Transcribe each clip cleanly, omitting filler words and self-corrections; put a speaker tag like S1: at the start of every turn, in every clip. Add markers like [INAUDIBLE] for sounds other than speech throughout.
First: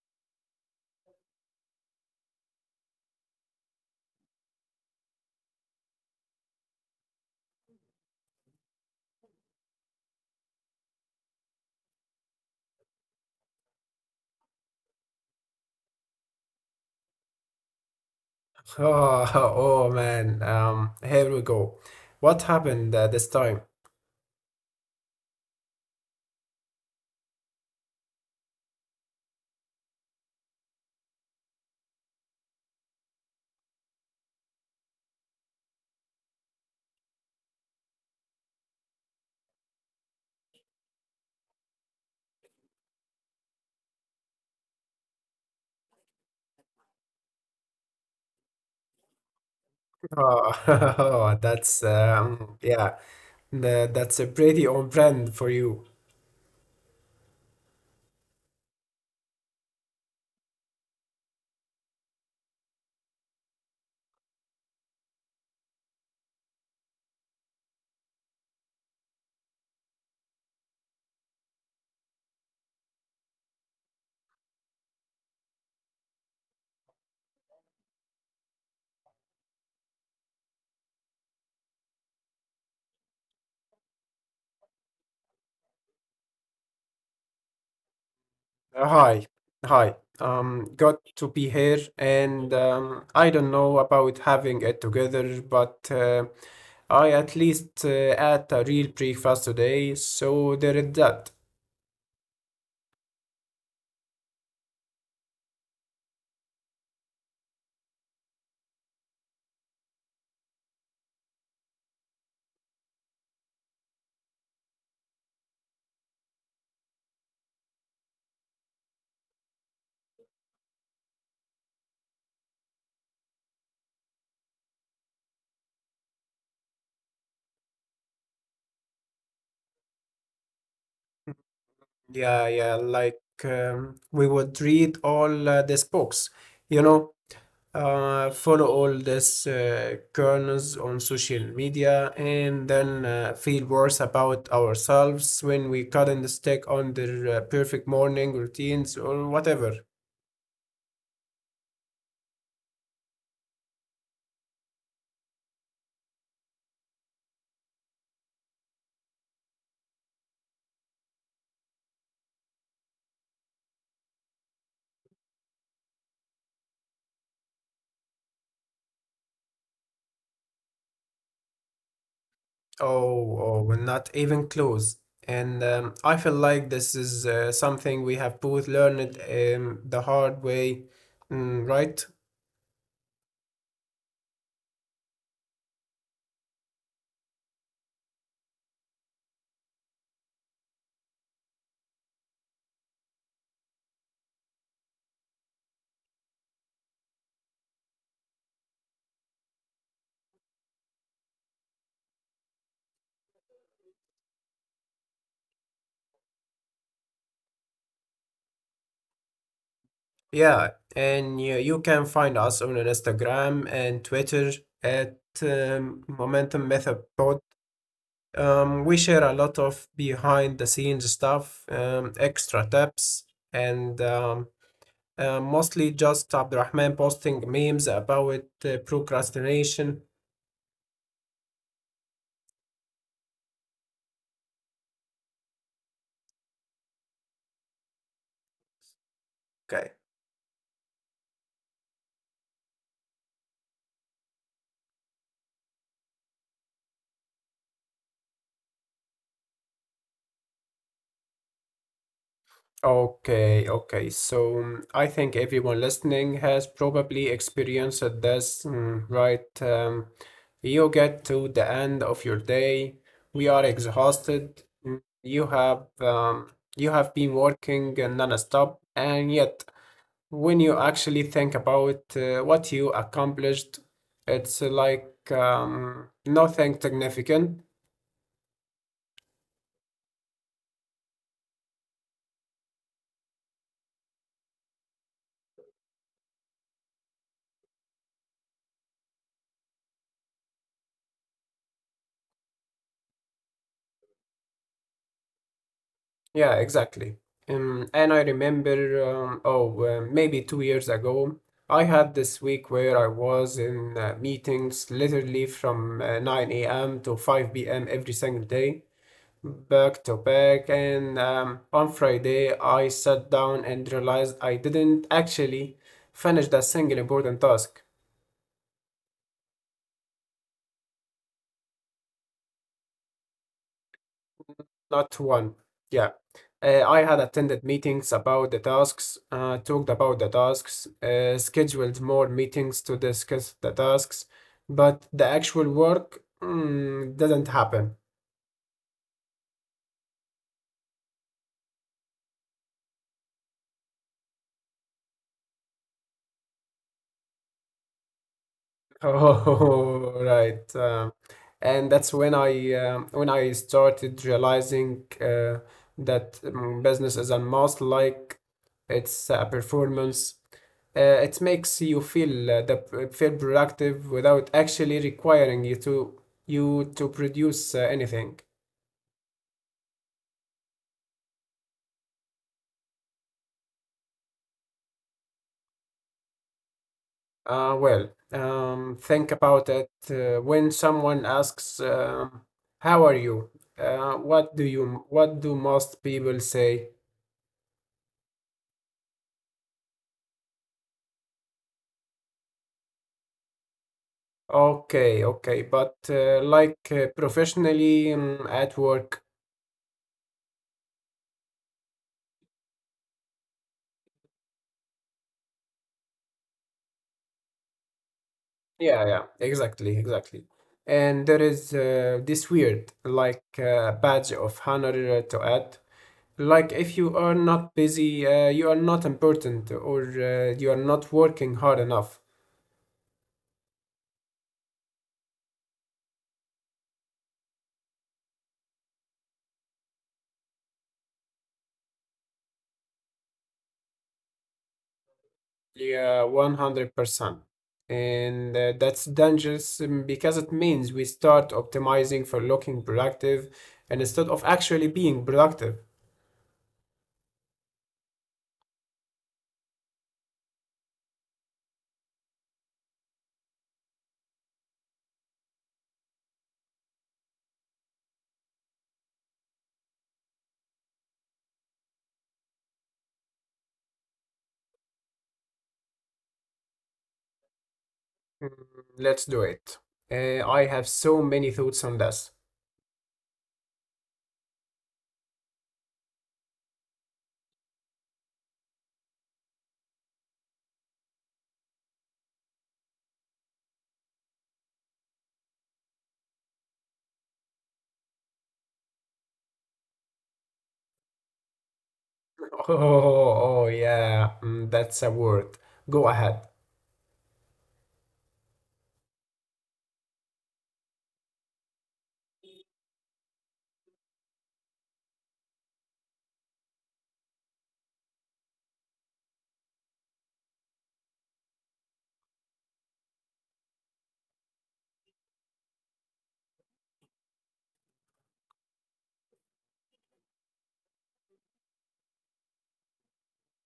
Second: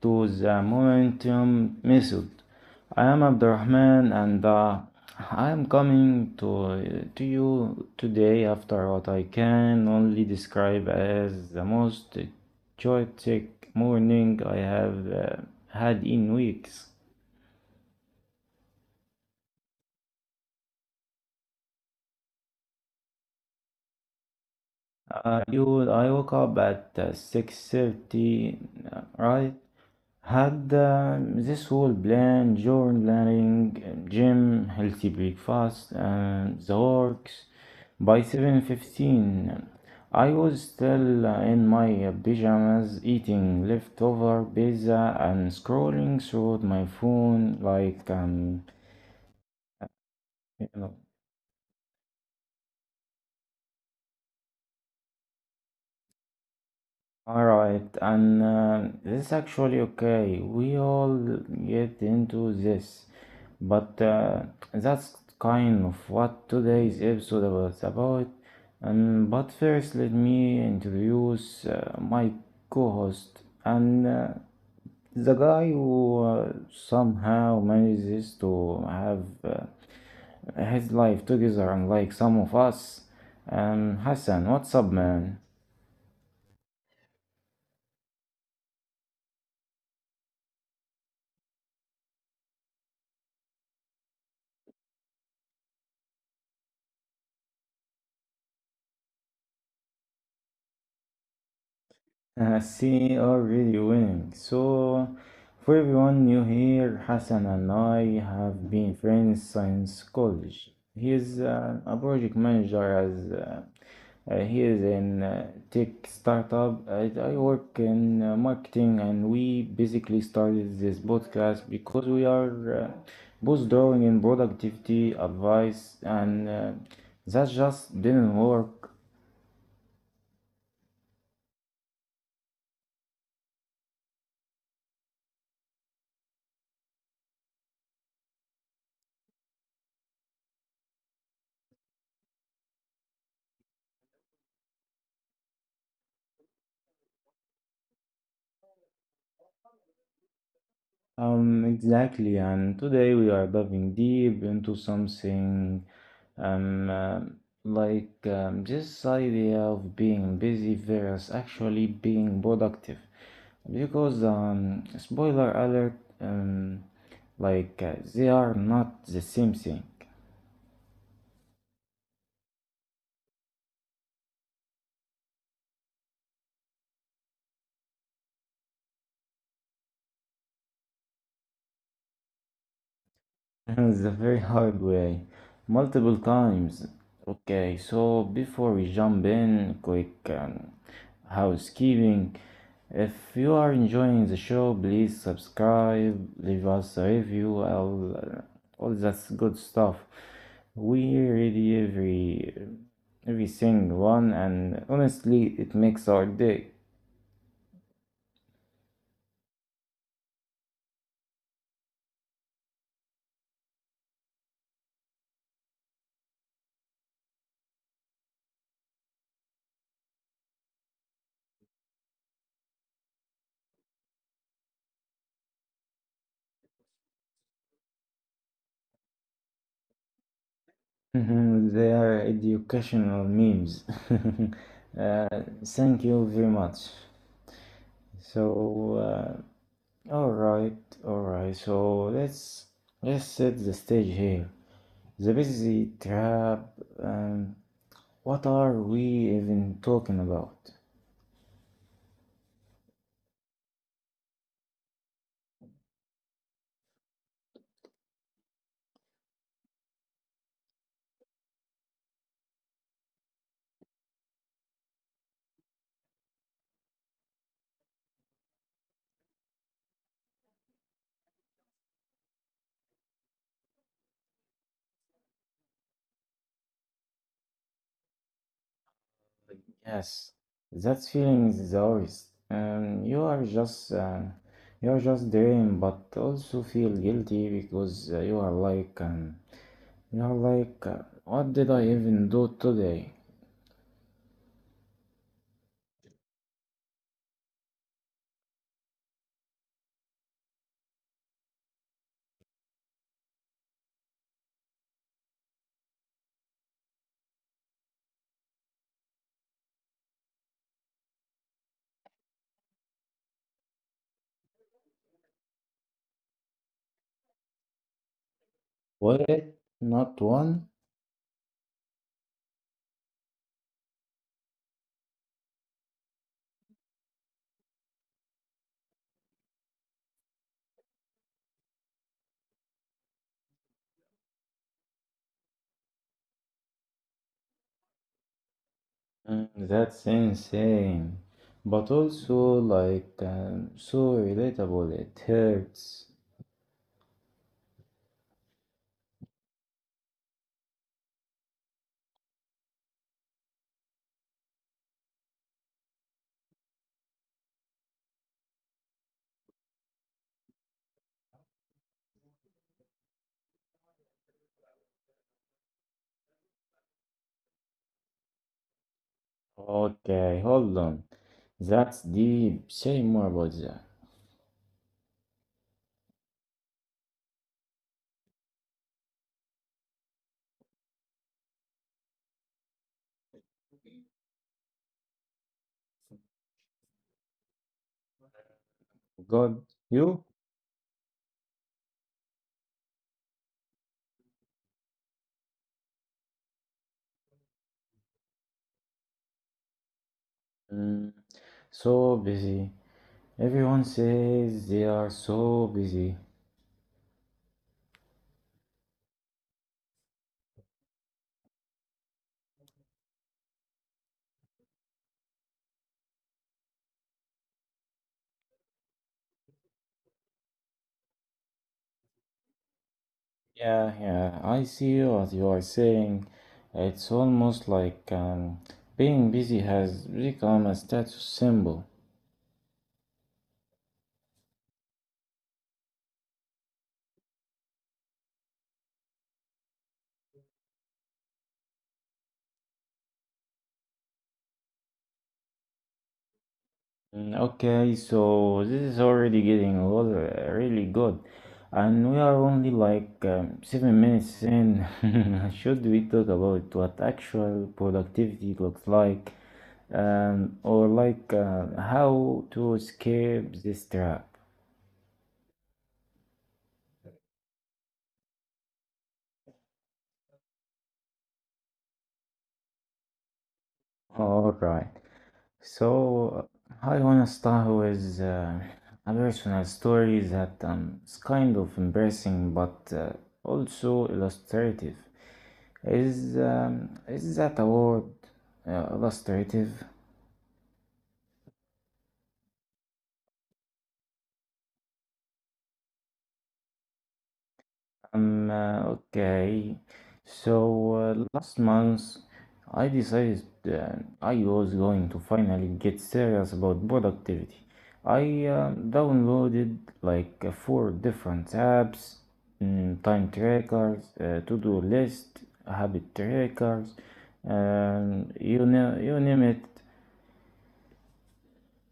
S1: to the Momentum Method. I am Abdurrahman and I am coming to you today after what I can only describe as the most chaotic morning I have had in weeks.
S2: Oh, [LAUGHS] oh man. Here we go. What happened this time?
S1: I woke up at 6:30, right? Had this whole plan: journaling, gym, healthy breakfast, and the works. By 7:15, I was still in my pajamas, eating leftover pizza and scrolling through my phone like...
S2: Oh, [LAUGHS] that's a pretty on brand for you.
S1: All right, and this is actually okay. We all get into this, but that's kind of what today's episode was about. And but first, let me introduce my co-host and the guy who somehow manages to have his life together, unlike some of us. Hassan, what's up, man?
S2: Uh, hi, hi. Got to be here, and I don't know about having it together, but I at least ate a real breakfast today, so there is that.
S1: I see already winning. So, for everyone new here, Hassan and I have been friends since college. He is a project manager as he is in tech startup. I work in marketing, and we basically started this podcast because we are both drawing in productivity advice, and that just didn't work.
S2: Yeah, yeah. Like we would read all these books, you know. Follow all these kernels on social media and then feel worse about ourselves when we couldn't stick on their perfect morning routines or whatever.
S1: Exactly, and today we are diving deep into something um, uh, this idea of being busy versus actually being productive. Because, spoiler alert, they are not the same thing.
S2: Oh, we're not even close. And I feel like this is something we have both learned the hard way, mm, right?
S1: [LAUGHS] It's a very hard way, multiple times. Okay, so before we jump in, quick housekeeping. If you are enjoying the show, please subscribe, leave us a review, all that good stuff. We read every single one, and honestly, it makes our day.
S2: Yeah, and you can find us on Instagram and Twitter at Momentum Method Pod. We share a lot of behind the scenes stuff, extra tips, and mostly just Abdurrahman posting memes about procrastination.
S1: [LAUGHS] They are educational memes. [LAUGHS] Uh, Thank you very much.
S2: Okay.
S1: So, uh, all right, all right. So let's set the stage here. The busy trap. Um, what are we even talking about?
S2: Okay, okay. So I think everyone listening has probably experienced this, mm, right? You get to the end of your day, we are exhausted. Mm. You have been working non-stop, and yet when you actually think about what you accomplished, it's like nothing significant.
S1: Yes, that feeling is ours. You are just you are just dream, but also feel guilty because you are you are like, what did I even do today?
S2: Yeah, exactly. And I remember, maybe 2 years ago, I had this week where I was in meetings literally from 9 a.m. to 5 p.m. every single day, back to back. And on Friday, I sat down and realized I didn't actually finish the single important task,
S1: Was it not one?
S2: not one. Yeah. I had attended meetings about the tasks, talked about the tasks, scheduled more meetings to discuss the tasks, but the actual work mm, didn't happen.
S1: That's insane, but also so relatable. It hurts.
S2: Oh, [LAUGHS] right. And that's when I when I started realizing that business is a must, like it's a performance. It makes you feel feel productive without actually requiring you to produce anything.
S1: Okay, hold on. That's deep. Say more about that.
S2: Well, think about it. When someone asks, "How are you?" What do you what do most people say?
S1: God, you?
S2: Okay, okay. But professionally at work.
S1: Mm, so busy. Everyone says they are so busy.
S2: Yeah, yeah, exactly, exactly. And there is this weird like badge of honor to add. Like if you are not busy, you are not important or you are not working hard enough.
S1: Yeah, yeah. I see what you are saying. It's almost like being busy has become a status symbol.
S2: Yeah, 100%. And that's dangerous because it means we start optimizing for looking productive and instead of actually being productive.
S1: Mm. Okay, so this is already getting a lot, really good, and we are only like 7 minutes in. [LAUGHS] Should we talk about what actual productivity looks like, or how to escape this trap?
S2: Mm, let's do it. I have so many thoughts on this.
S1: All right, so I wanna start with a personal story that is kind of embarrassing but also illustrative. Is that a word? Illustrative.
S2: Oh, yeah, mm, that's a word. Go ahead.
S1: Okay. Last month, I decided uh, I was going to finally get serious about productivity. I downloaded four different apps, time trackers, to-do list, habit trackers, you know, you name it.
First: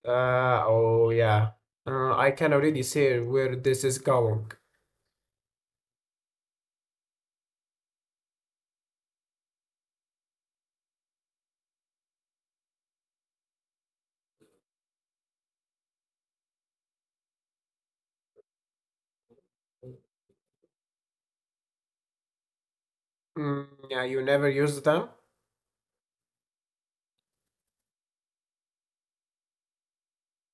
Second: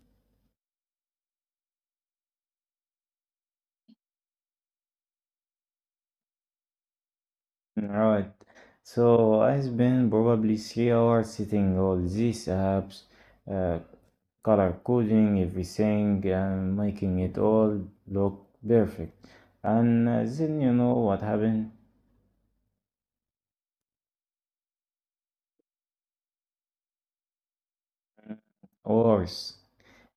S2: Oh yeah. I can already see where this is going.
S1: Right. So I spend probably 3 hours sitting all these apps, uh, color coding everything and making it all look perfect. And then you know what happened?
S2: Mm, yeah, you never used them?
S1: Worse.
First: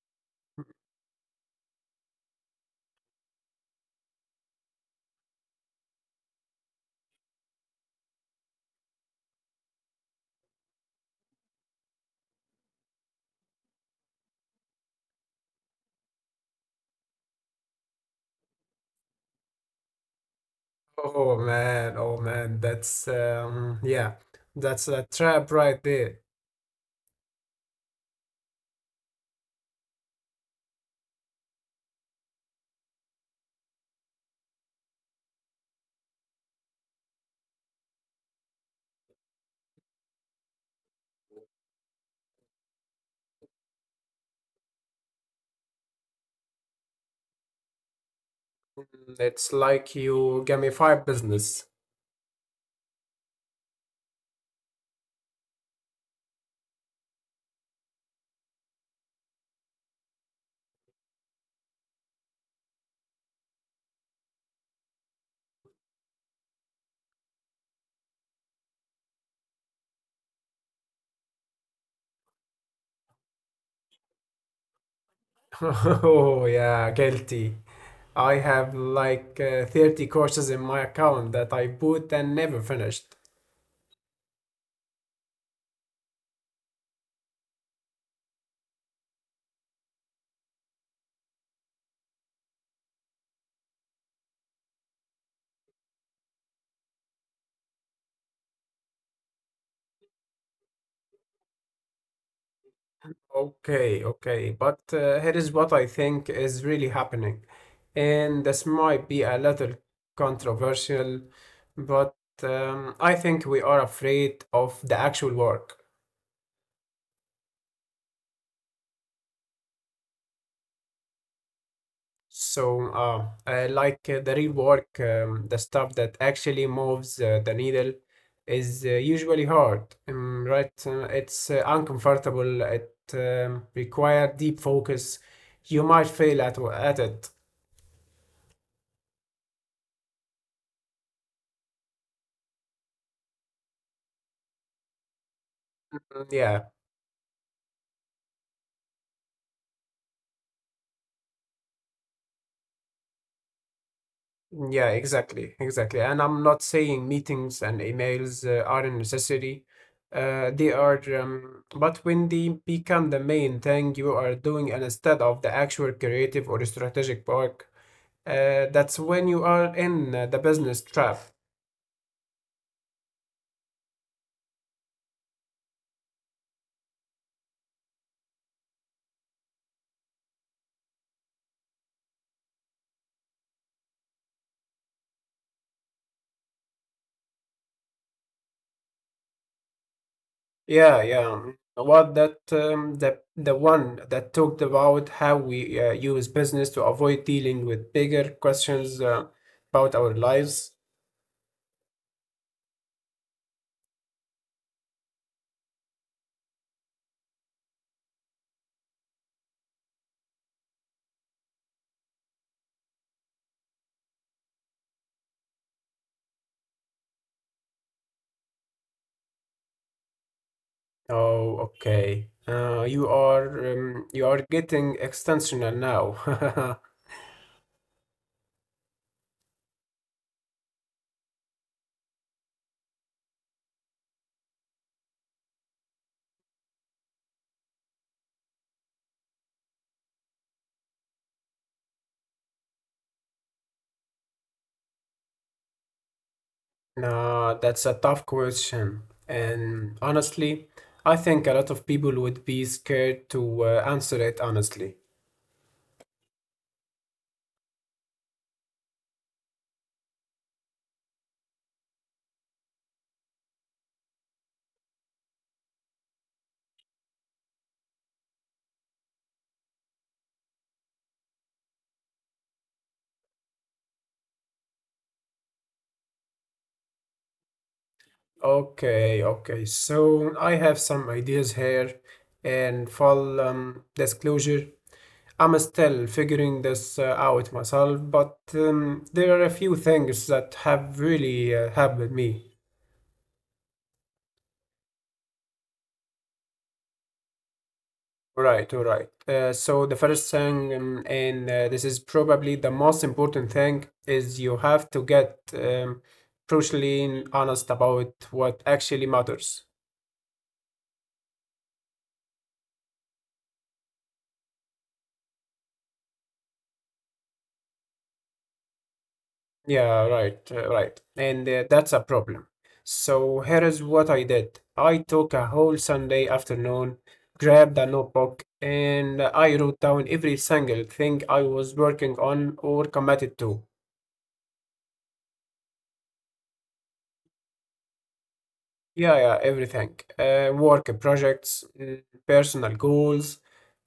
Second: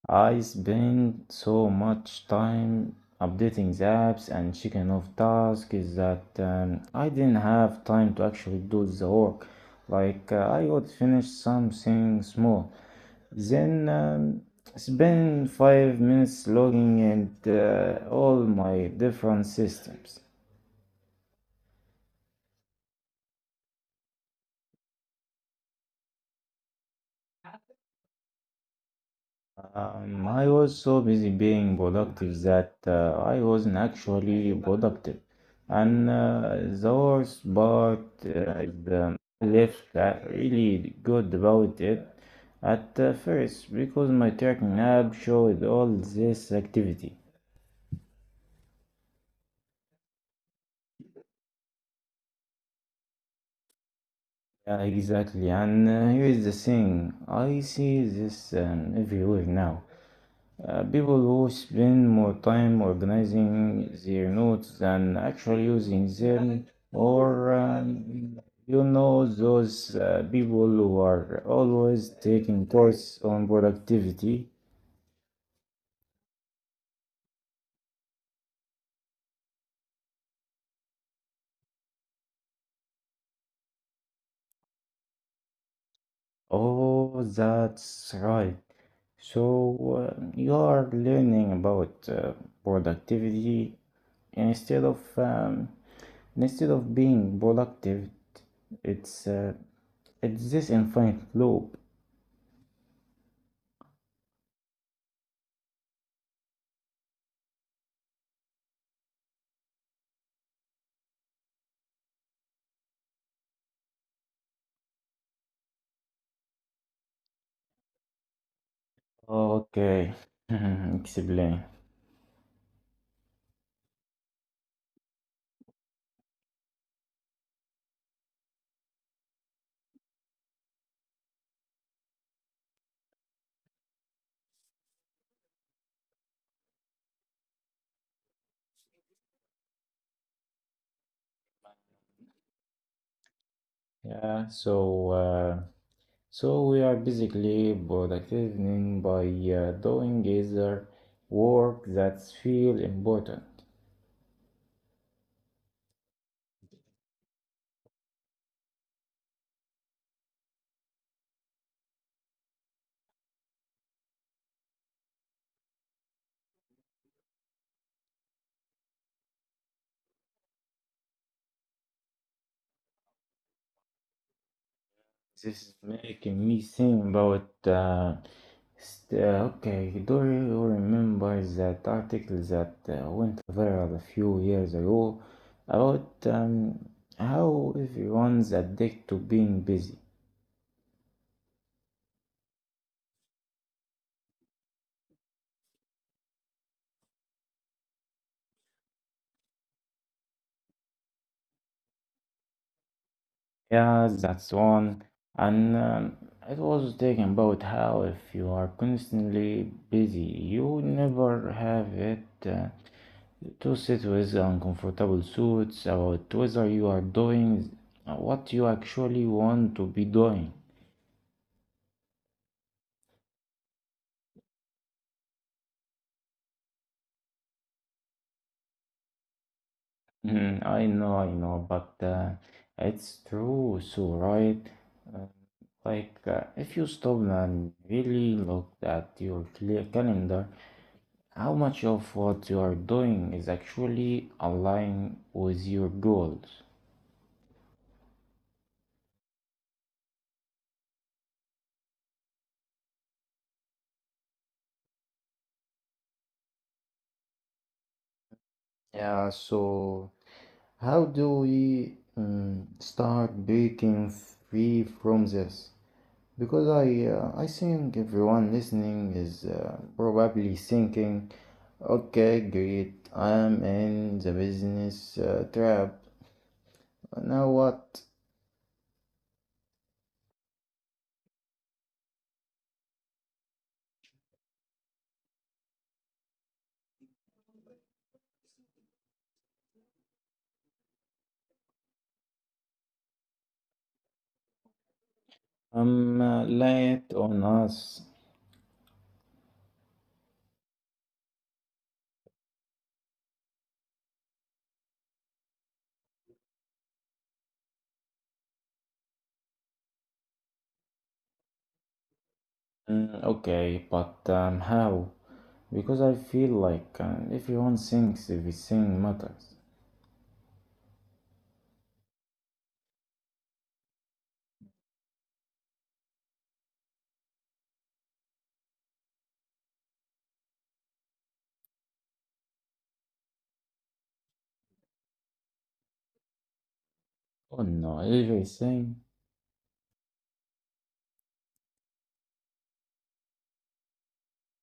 S1: I spend so much time updating the apps and checking off tasks that I didn't have time to actually do the work. I would finish something small. Then spend 5 minutes logging in all my different systems.
S2: Oh man, that's yeah, that's a trap right there.
S1: I was so busy being productive that I wasn't actually productive. And the worst part is I left really good about it at first because my tracking app showed all this activity.
S2: Mm, it's like you gamify business.
S1: Yeah, exactly. And here is the thing, I see this everywhere now. People who spend more time organizing their notes than actually using them, or you know, those people who are always taking course on productivity.
S2: [LAUGHS] Oh, yeah, guilty. I have like 30 courses in my account that I bought and never finished.
S1: Oh, that's right. So you are learning about productivity instead of um, instead of being productive, it's uh, it's this infinite loop.
S2: Okay, okay, but here is what I think is really happening. And this might be a little controversial, but I think we are afraid of the actual work.
S1: Okay, [LAUGHS] explain.
S2: So, the real work, the stuff that actually moves the needle is usually hard, right? It's uncomfortable. It require deep focus. You might fail at it.
S1: Yeah, so
S2: Mm,
S1: we are
S2: yeah.
S1: basically productive by doing other work that feel important.
S2: Yeah, exactly, exactly. And I'm not saying meetings and emails are a necessity. They are, but when they become the main thing you are doing and instead of the actual creative or strategic work, that's when you are in the business trap.
S1: This is making me think about okay, do you remember that article that went viral a few years ago about how everyone's addicted to being busy?
S2: Yeah, yeah. What that the one that talked about how we use business to avoid dealing with bigger questions about our lives.
S1: Yeah, that's one. And it was talking about how if you are constantly busy, you never have it. To sit with uncomfortable thoughts about whether you are doing what you actually want to be doing.
S2: Oh, okay. You are getting extensional now. [LAUGHS]
S1: Mhm, I know, but it's true, so right? Like, if you stop and really look at your clear calendar, how much of what you are doing is actually aligned with your goals?
S2: Nah, that's a tough question. And honestly, I think a lot of people would be scared to answer it honestly.
S1: Yeah, so how do we start breaking free from this? Because I think everyone listening is probably thinking, okay, great, I'm in the business trap. Now what?
S2: Okay, okay. So I have some ideas here, and full disclosure, I'm still figuring this out myself, but there are a few things that have really helped me.
S1: I'm late on us.
S2: Right, all right. So the first thing, and this is probably the most important thing, is you have to get brutally honest about what actually matters.
S1: Okay, but how? Because I feel like everyone thinks everything matters.
S2: Yeah, right, right. And that's a problem. So here is what I did. I took a whole Sunday afternoon, grabbed a notebook, and I wrote down every single thing I was working on or committed to.
S1: Oh no, everything.
S2: Yeah, yeah, everything. Work projects, mm, personal goals,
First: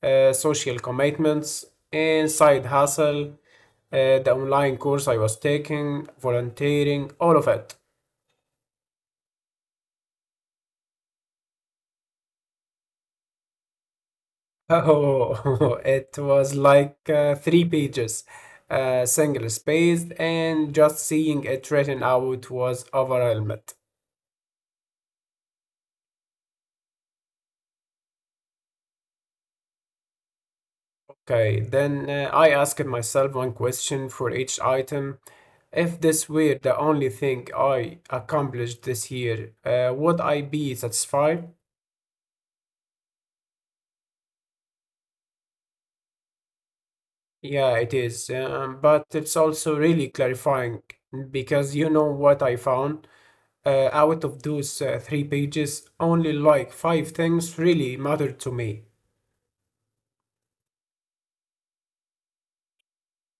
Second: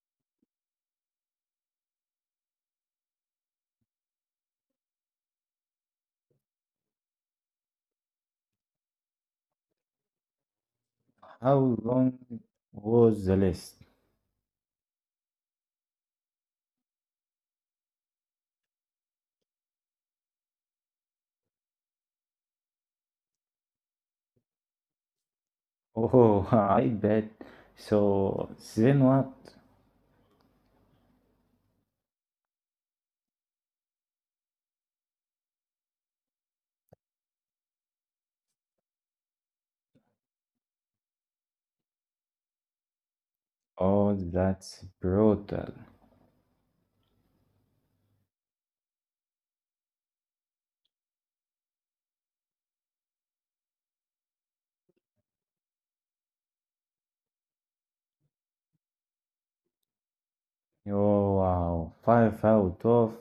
S2: social commitments, and side hustle, the online course I was taking, volunteering, all of it.
S1: How long was the list?
S2: Oh, [LAUGHS] it was like three pages, single spaced, and just seeing it written out was overwhelmed.
S1: Oh, [LAUGHS] I bet. So then what?
S2: Okay, then I asked myself one question for each item. If this were the only thing I accomplished this year, would I be satisfied?
S1: Oh, that's brutal.
S2: Yeah, it is. But it's also really clarifying because you know what I found? Out of those three pages, only like five things really mattered to me.
S1: You are five out of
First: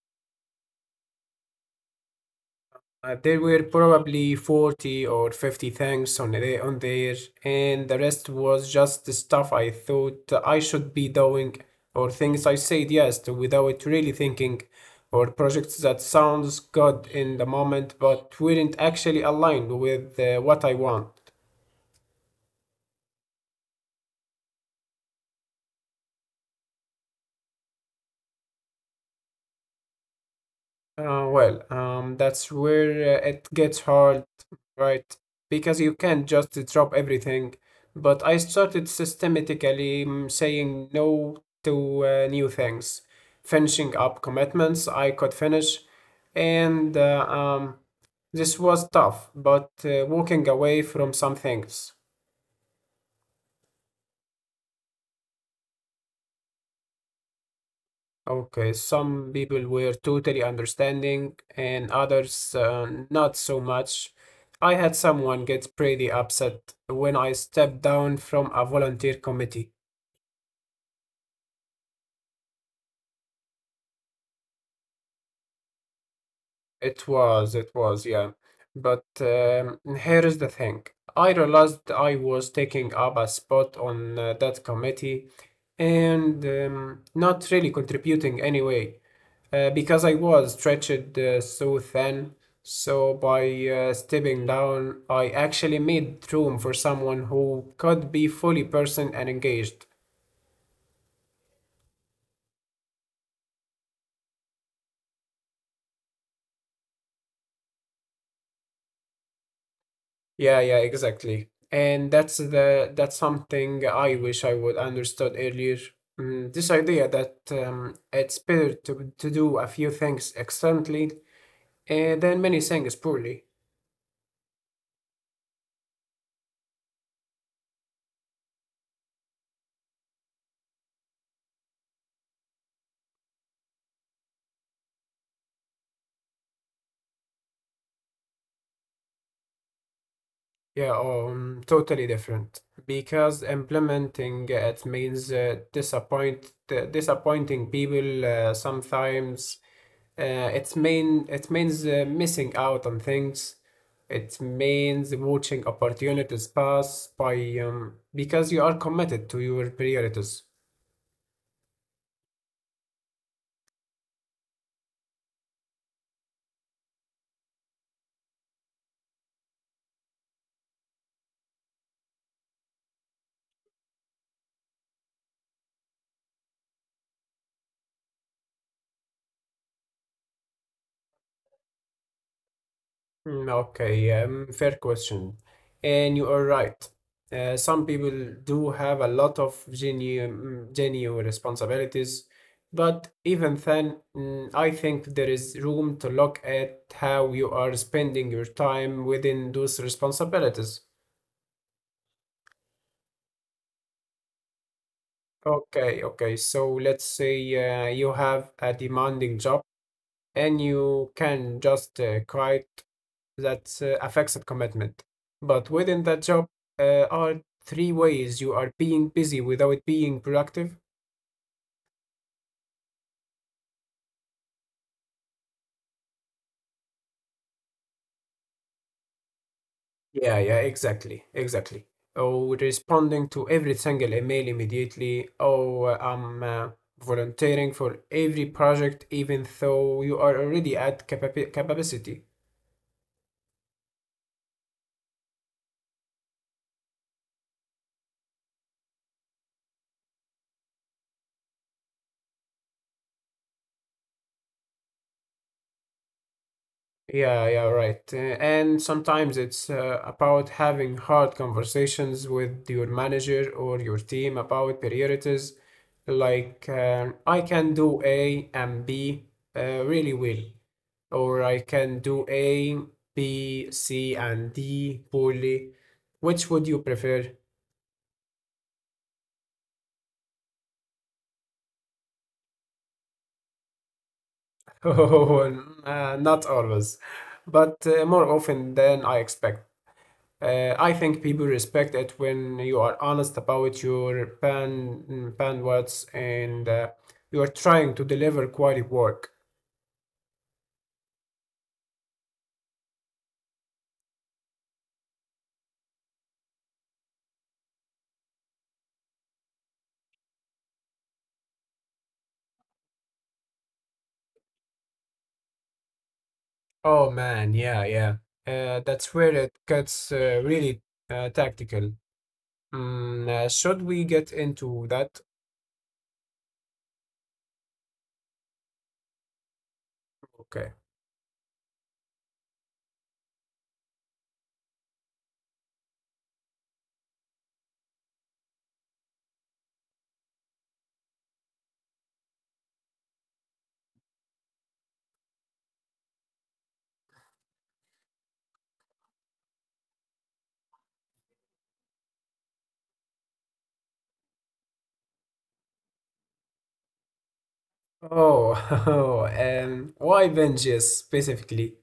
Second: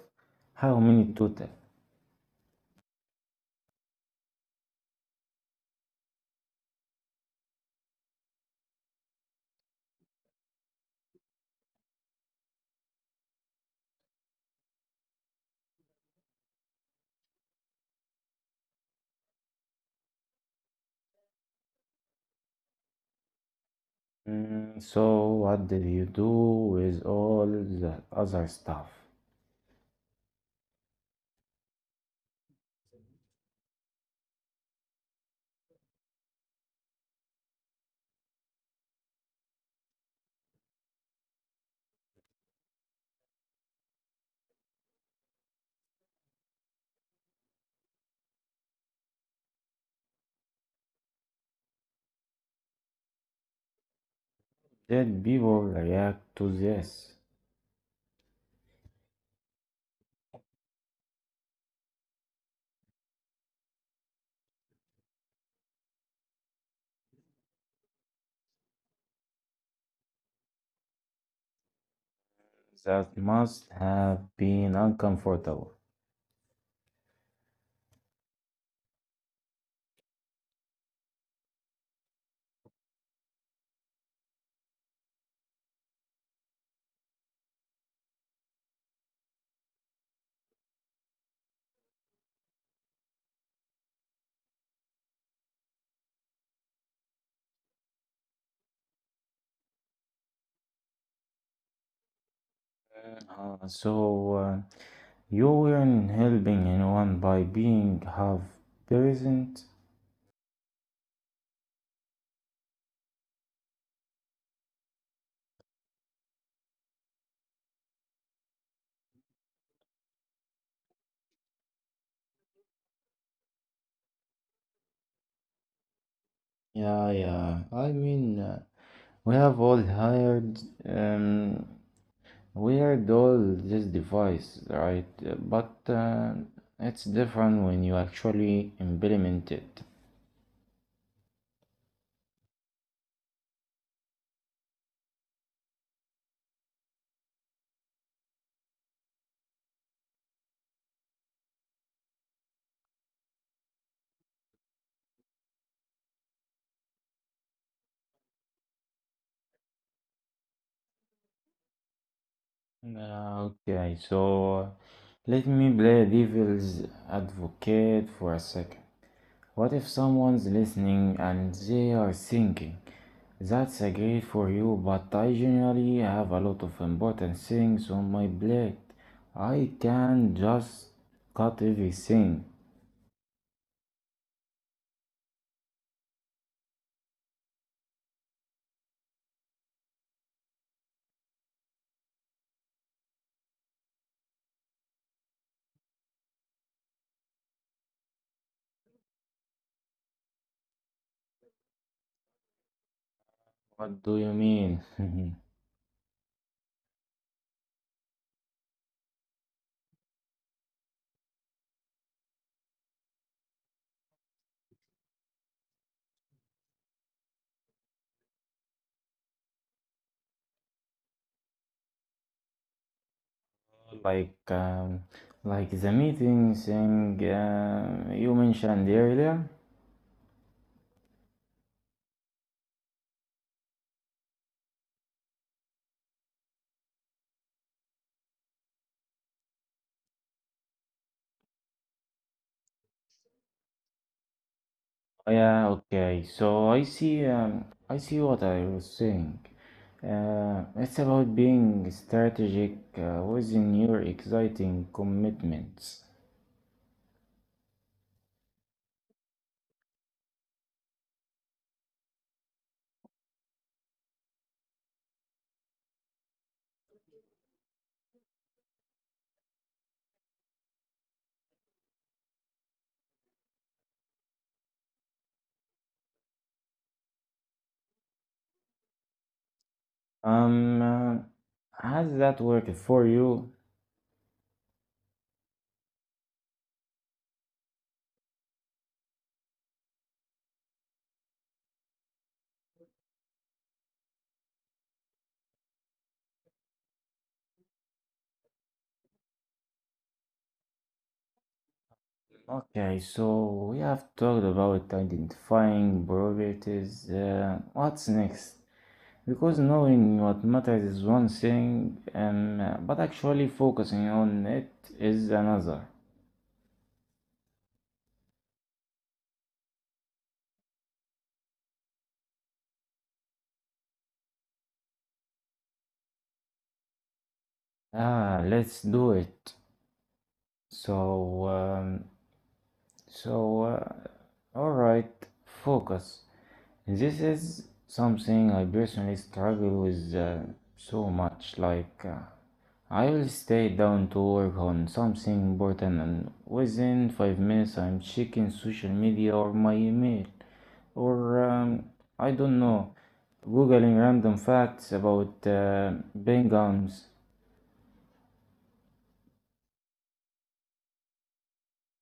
S1: how many total?
S2: There were probably 40 or 50 things on there, and the rest was just the stuff I thought I should be doing or things I said yes to without really thinking, or projects that sounds good in the moment but weren't actually aligned with what I want.
S1: Mm, so what did you do with all the other stuff?
S2: Well, that's where it gets hard, right? Because you can't just drop everything. But I started systematically mm, saying no to new things, finishing up commitments I could finish, and, this was tough, but walking away from some things.
S1: Did people react to this?
S2: Okay, some people were totally understanding and others not so much. I had someone get pretty upset when I stepped down from a volunteer committee.
S1: That must have been uncomfortable.
S2: It was, yeah. But here is the thing. I realized I was taking up a spot on that committee and not really contributing anyway, because I was stretched so thin. So by stepping down, I actually made room for someone who could be fully person and engaged.
S1: So you weren't helping anyone by being half present?
S2: Yeah, yeah, exactly. And that's something I wish I would understood earlier. Mm, this idea that it's better to do a few things excellently than many things poorly.
S1: Yeah, yeah. I mean, we have all hired. Um, We had all this device, right? But it's different when you actually implement it.
S2: Yeah, totally different. Because implementing it means disappointing people sometimes. It mean it means missing out on things. It means watching opportunities pass by because you are committed to your priorities.
S1: Okay, so let me play devil's advocate for a second. What if someone's listening and they are thinking, that's a great for you, but I generally have a lot of important things on my plate. I can just cut everything.
S2: Mm, okay, fair question. And you are right. Some people do have a lot of mm, genuine responsibilities, but even then, mm, I think there is room to look at how you are spending your time within those responsibilities.
S1: What do you mean? [LAUGHS]
S2: Okay, okay. So let's say you have a demanding job and you can just quit that affects the commitment. But within that job, are three ways you are being busy without being productive.
S1: like um, like the meeting thing you mentioned earlier.
S2: Yeah, yeah, exactly, exactly. Or responding to every single email immediately. Oh, I'm volunteering for every project, even though you are already at capacity.
S1: Oh, yeah, okay. So I see what I was saying. It's about being strategic within your exciting commitments.
S2: Yeah, yeah, right. And sometimes it's about having hard conversations with your manager or your team about priorities. Like, I can do A and B really well, or I can do A, B, C, and D poorly. Which would you prefer? [LAUGHS]
S1: Um, uh, has that worked for you?
S2: Oh, not always, but more often than I expect. I think people respect it when you are honest about your bandwidths and you are trying to deliver quality work.
S1: Okay, so we have talked about identifying priorities. What's next? Because knowing what matters is one thing, but actually focusing on it is another.
S2: Oh man, yeah, yeah. That's where it gets really tactical. Should we get into that?
S1: Ah, let's do it.
S2: Okay.
S1: So, um, so, uh, all right, Focus. This is something I personally struggle with so much. I will stay down to work on something important, and within 5 minutes, I'm checking social media or my email. Or I don't know, googling random facts about penguins.
S2: Oh, [LAUGHS] why Vengeance specifically?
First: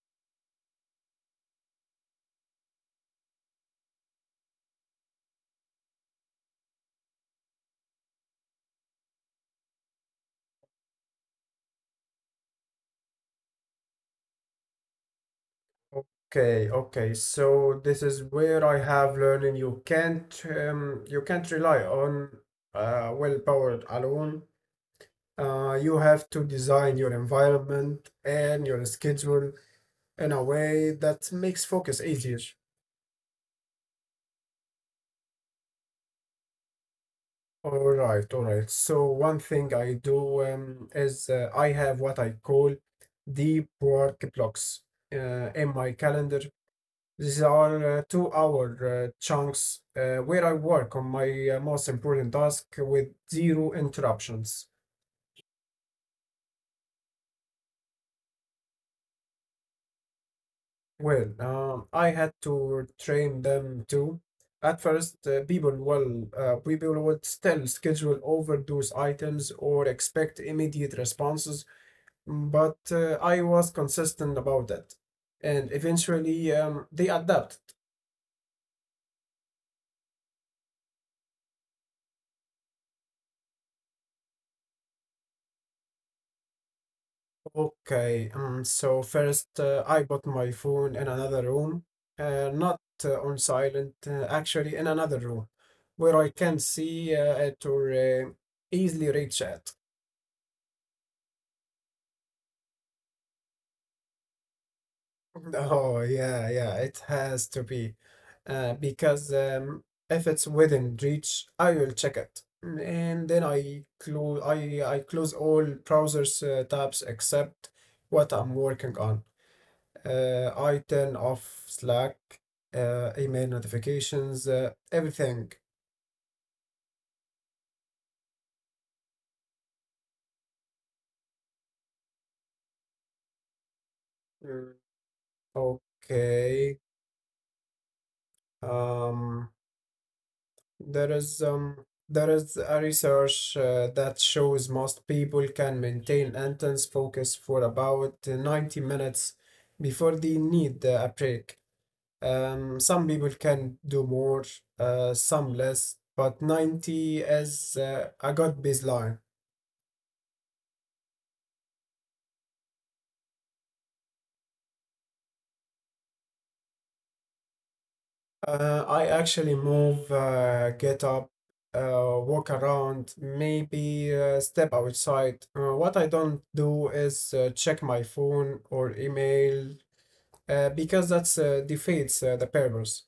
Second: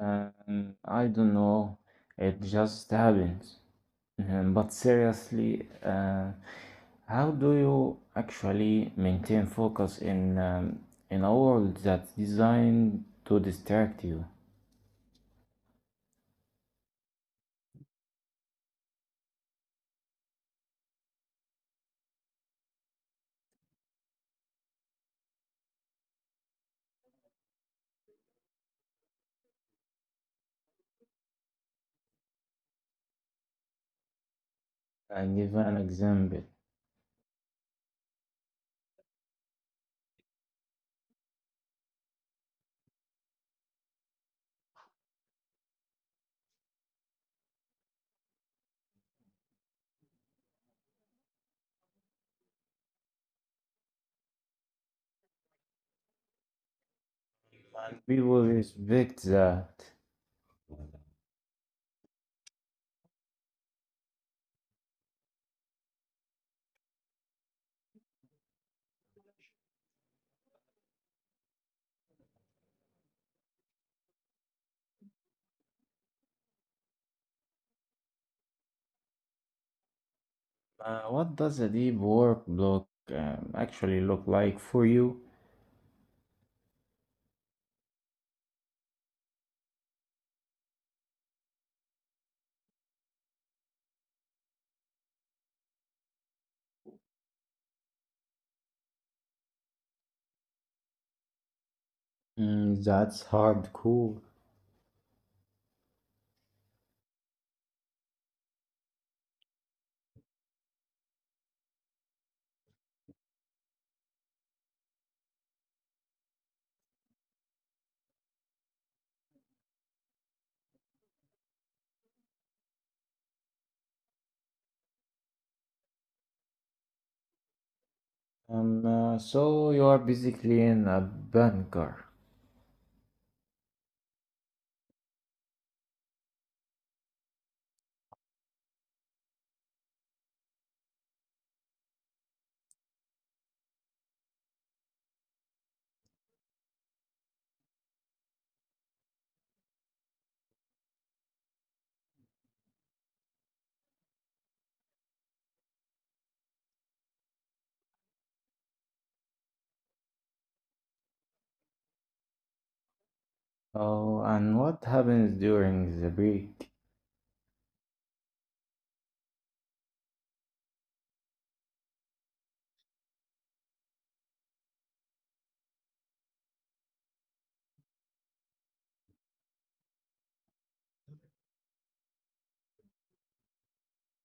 S1: I don't know, it just happens. But seriously, how do you actually maintain focus in in a world that's designed to distract you?
S2: Okay, okay. So this is where I have learning you can't rely on willpower alone. You have to design your environment and your schedule in a way that makes focus easier.
S1: I give an example.
S2: All right, all right. So one thing I do is I have what I call deep work blocks in my calendar. These are 2-hour chunks where I work on my most important task with zero interruptions.
S1: People respect that.
S2: Well, I had to train them too. At first, people would still schedule overdose items or expect immediate responses, but I was consistent about that, and eventually they adapted.
S1: What does a deep work block actually look like for you?
S2: Okay, so first I got my phone in another room, not on silent, actually in another room where I can see it or easily reach it.
S1: Mm, that's hardcore.
S2: [LAUGHS] Oh, yeah, yeah, it has to be. Because if it's within reach, I will check it. And then I close all browsers tabs except what I'm working on. I turn off Slack, email notifications, everything.
S1: So you are basically in a bunker.
S2: Mm. Okay. Um, there is a research that shows most people can maintain intense focus for about 90 minutes before they need a break. Some people can do more, some less, but 90 is a good baseline.
S1: Oh, and what happens during the break?
S2: I actually move, get up, walk around, maybe step outside. What I don't do is check my phone or email because that's defeats the purpose.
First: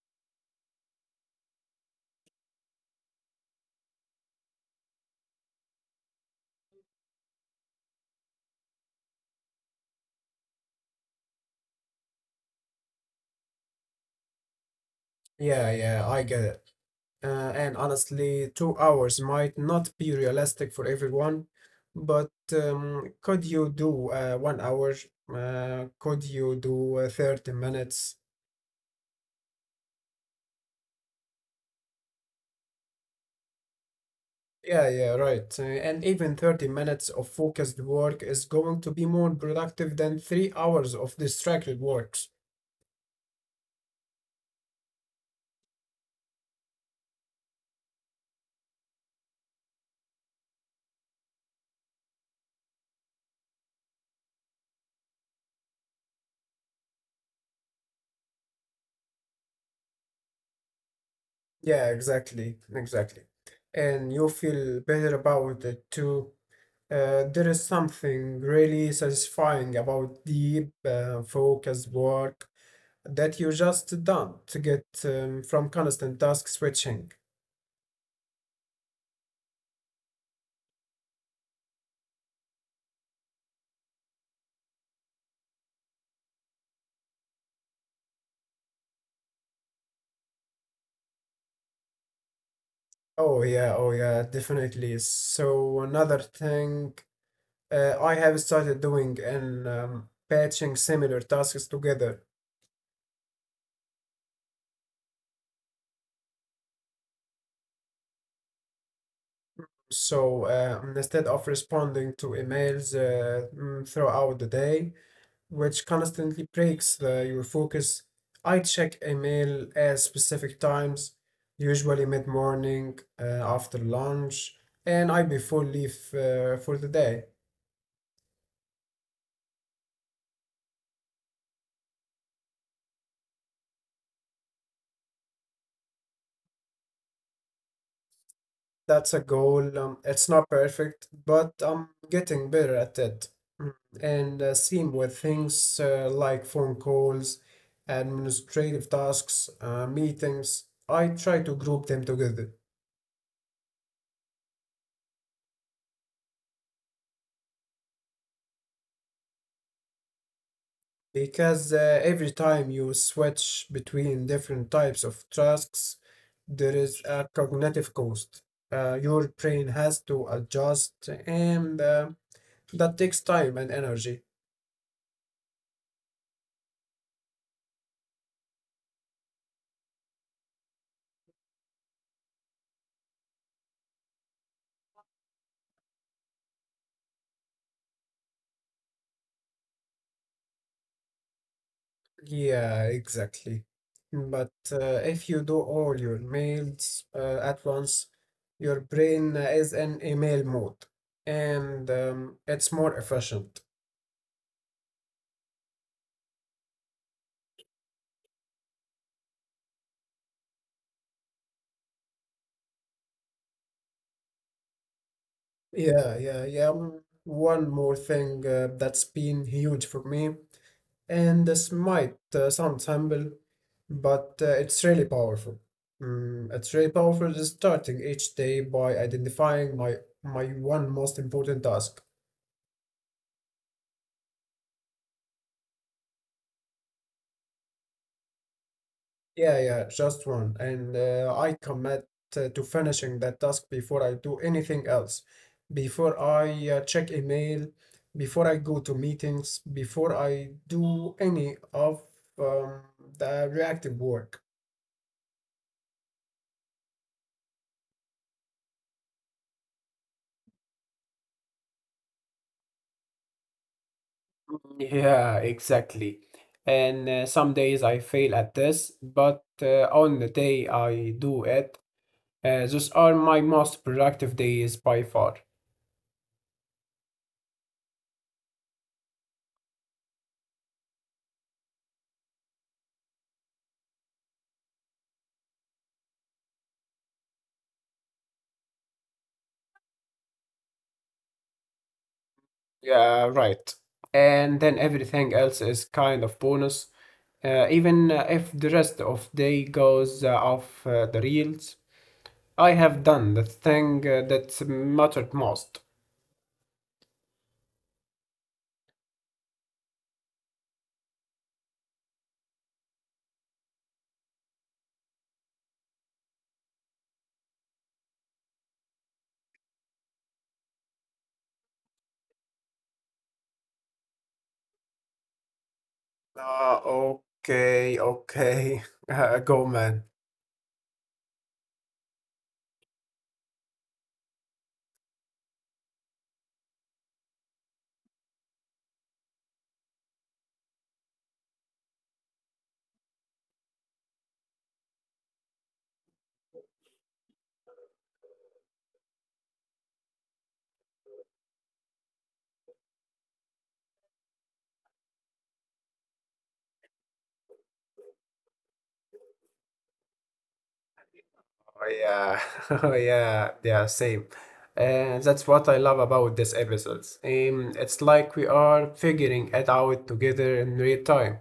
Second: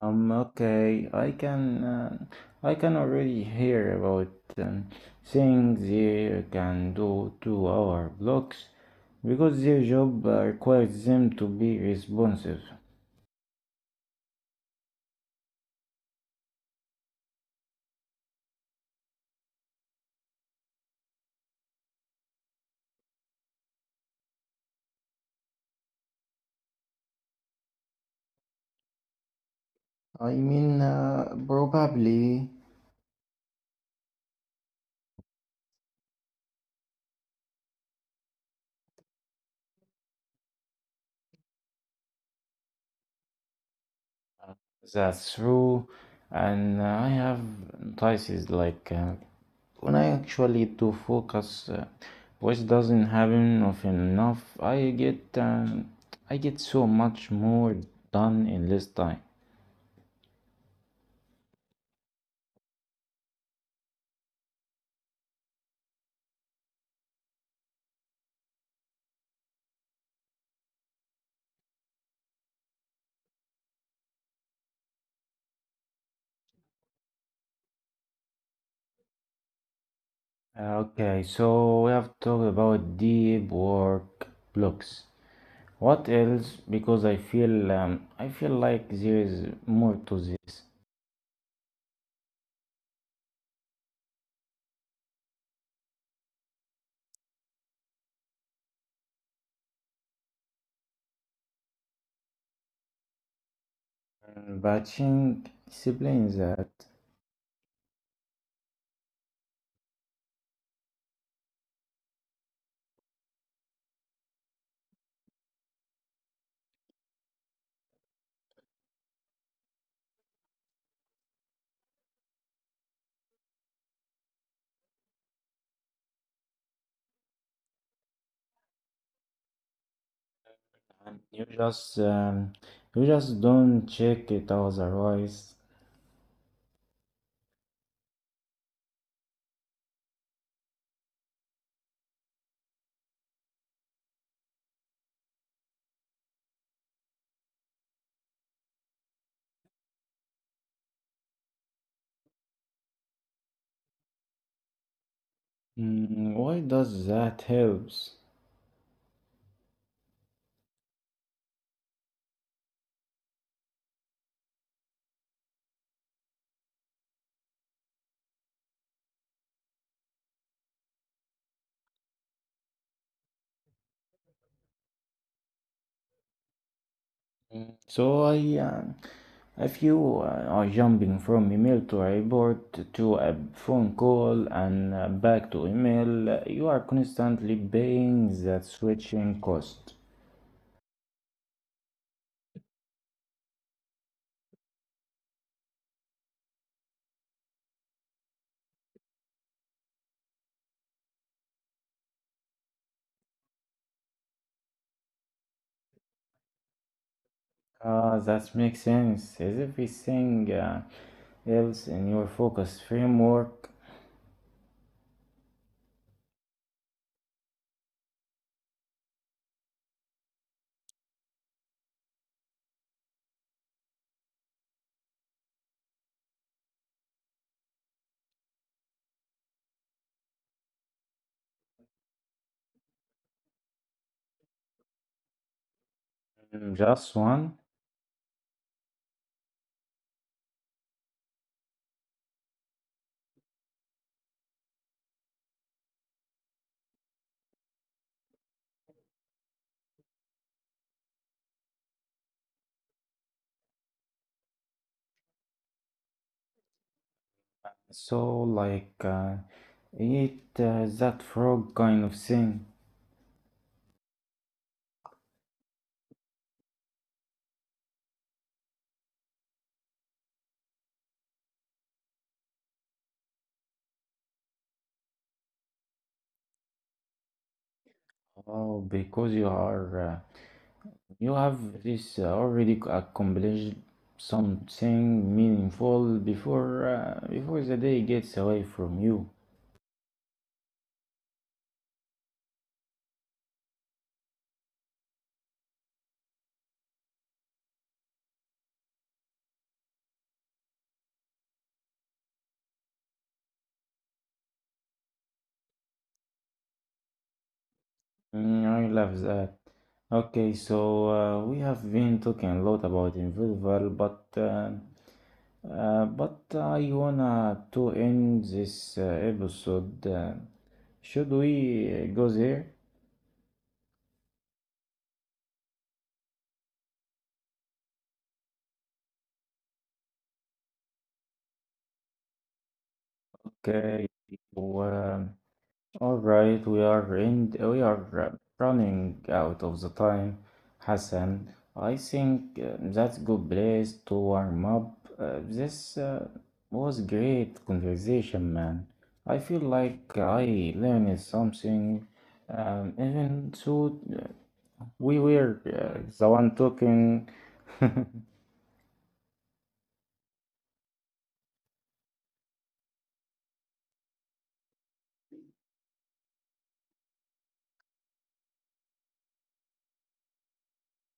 S1: Okay, I can already hear about um, things they can do to our blocks because their job requires them to be responsive.
S2: Yeah, yeah, I get it. Uh, and honestly, 2 hours might not be realistic for everyone, but could you do 1 hour? Could you do 30 minutes?
S1: I mean, probably
S2: Yeah, yeah, right. And even 30 minutes of focused work is going to be more productive than 3 hours of distracted works.
S1: that's true, and I have entices like. When I actually to focus, which doesn't happen often enough, I get so much more done in less time.
S2: Yeah, exactly, exactly. And you feel better about it too. There is something really satisfying about deep, focused work that you just done to get from constant task switching.
S1: Okay, so we have talked about deep work blocks. What else? Because I feel like there is more to this.
S2: Oh yeah, oh yeah, definitely. So another thing I have started doing and patching similar tasks together.
S1: Batching discipline is that
S2: So instead of responding to emails throughout the day, which constantly breaks your focus. I check email at specific times, usually mid morning, after lunch, and I before leave for the day.
S1: um, you just um, you just don't check it otherwise.
S2: That's a goal. It's not perfect, but I'm getting better at it. Mm. And same with things like phone calls, administrative tasks, meetings. I try to group them together.
S1: Mm, why does that helps?
S2: Because every time you switch between different types of tasks, there is a cognitive cost. Your brain has to adjust, and that takes time and energy.
S1: So if you are jumping from email to report to a phone call and back to email, you are constantly paying that switching cost.
S2: Yeah, exactly. But if you do all your mails at once, your brain is in email mode, and it's more efficient.
S1: Ah, that makes sense. Is everything else in your focus framework.
S2: Yeah, yeah, yeah. Mm. One more thing that's been huge for me, and this might sound simple, but it's really powerful. Mm, it's really powerful just starting each day by identifying my one most important task.
S1: Mm, just one?
S2: Yeah, yeah, just one. And I commit to finishing that task before I do anything else, before I check email, before I go to meetings, before I do any of um, the reactive work.
S1: So like it that frog kind of thing.
S2: Yeah, exactly. And some days I fail at this, but on the day I do it, those are my most productive days by far.
S1: Oh, because you are you have this already accomplished something meaningful before before the day gets away from you.
S2: Yeah, right. And then everything else is kind of bonus. Even if the rest of day goes off the reels, I have done the thing that mattered most.
S1: Mm, I love that. Okay, so we have been talking a lot about Invisible, but but I wanna to end this episode. Should we go there?
S2: Okay, okay. [LAUGHS] Go, man.
S1: Okay. So, um, All right, we are running out of the time, Hassan. I think that's good place to warm up. This was great conversation, man. I feel like I learned something, even so we were the one talking.
S2: Oh, yeah. [LAUGHS] Oh, yeah. Yeah, same. And that's what I love about these episodes. It's like we are figuring it out together in real time.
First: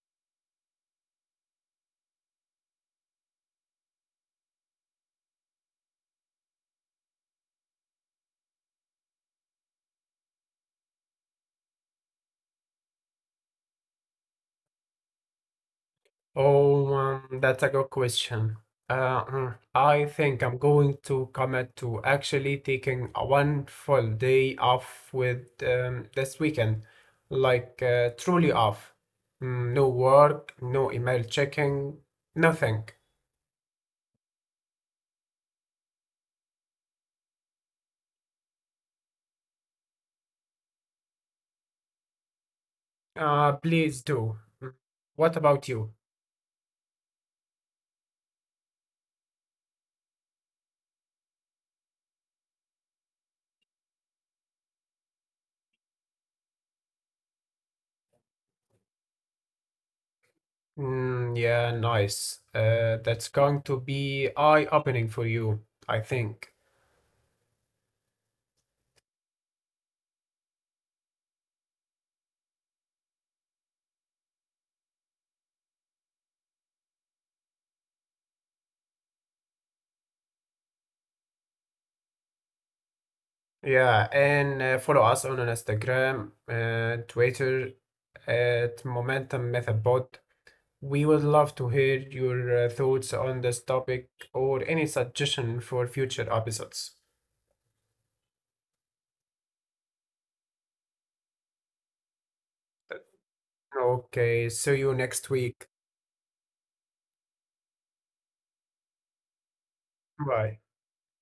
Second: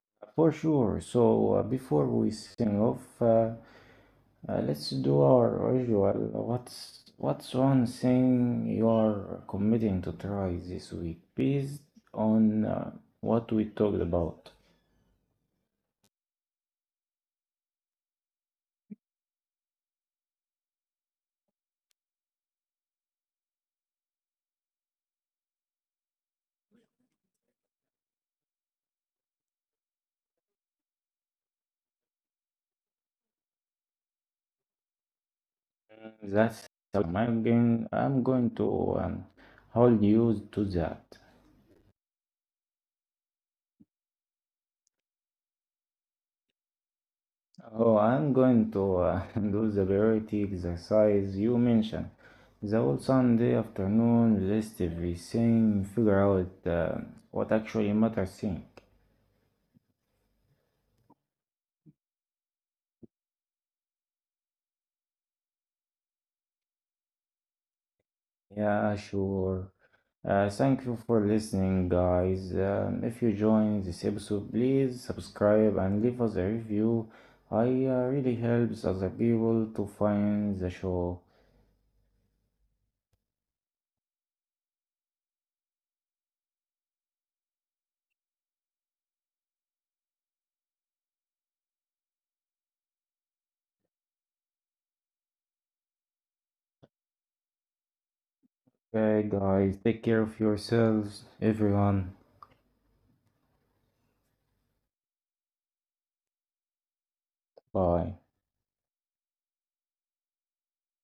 S1: [LAUGHS] For sure. So before we sing off, let's do our usual. What's one thing you're committing to try this week based on what we talked about?
S2: Oh, that's a good question. I think I'm going to commit to actually taking a one full day off with this weekend, like truly off. Mm, no work, no email checking, nothing.
S1: That's I'm going to hold you to that.
S2: Please do. Mm. What about you?
S1: Oh, I'm going to [LAUGHS] do the priority exercise you mentioned. The whole Sunday afternoon, list everything, figure out what actually matters. Think.
S2: Mm, yeah, nice. That's going to be eye-opening for you, I think.
S1: Yeah, sure. Thank you for listening, guys. If you joined this episode, please subscribe and leave us a review. I really helps other people to find the show.
S2: Yeah, and follow us on Instagram and Twitter at Momentum Method Pod. We would love to hear your thoughts on this topic or any suggestion for future episodes.
S1: Okay, guys, take care of yourselves, everyone.
S2: Okay, see you next week.
S1: Bye.
S2: Bye.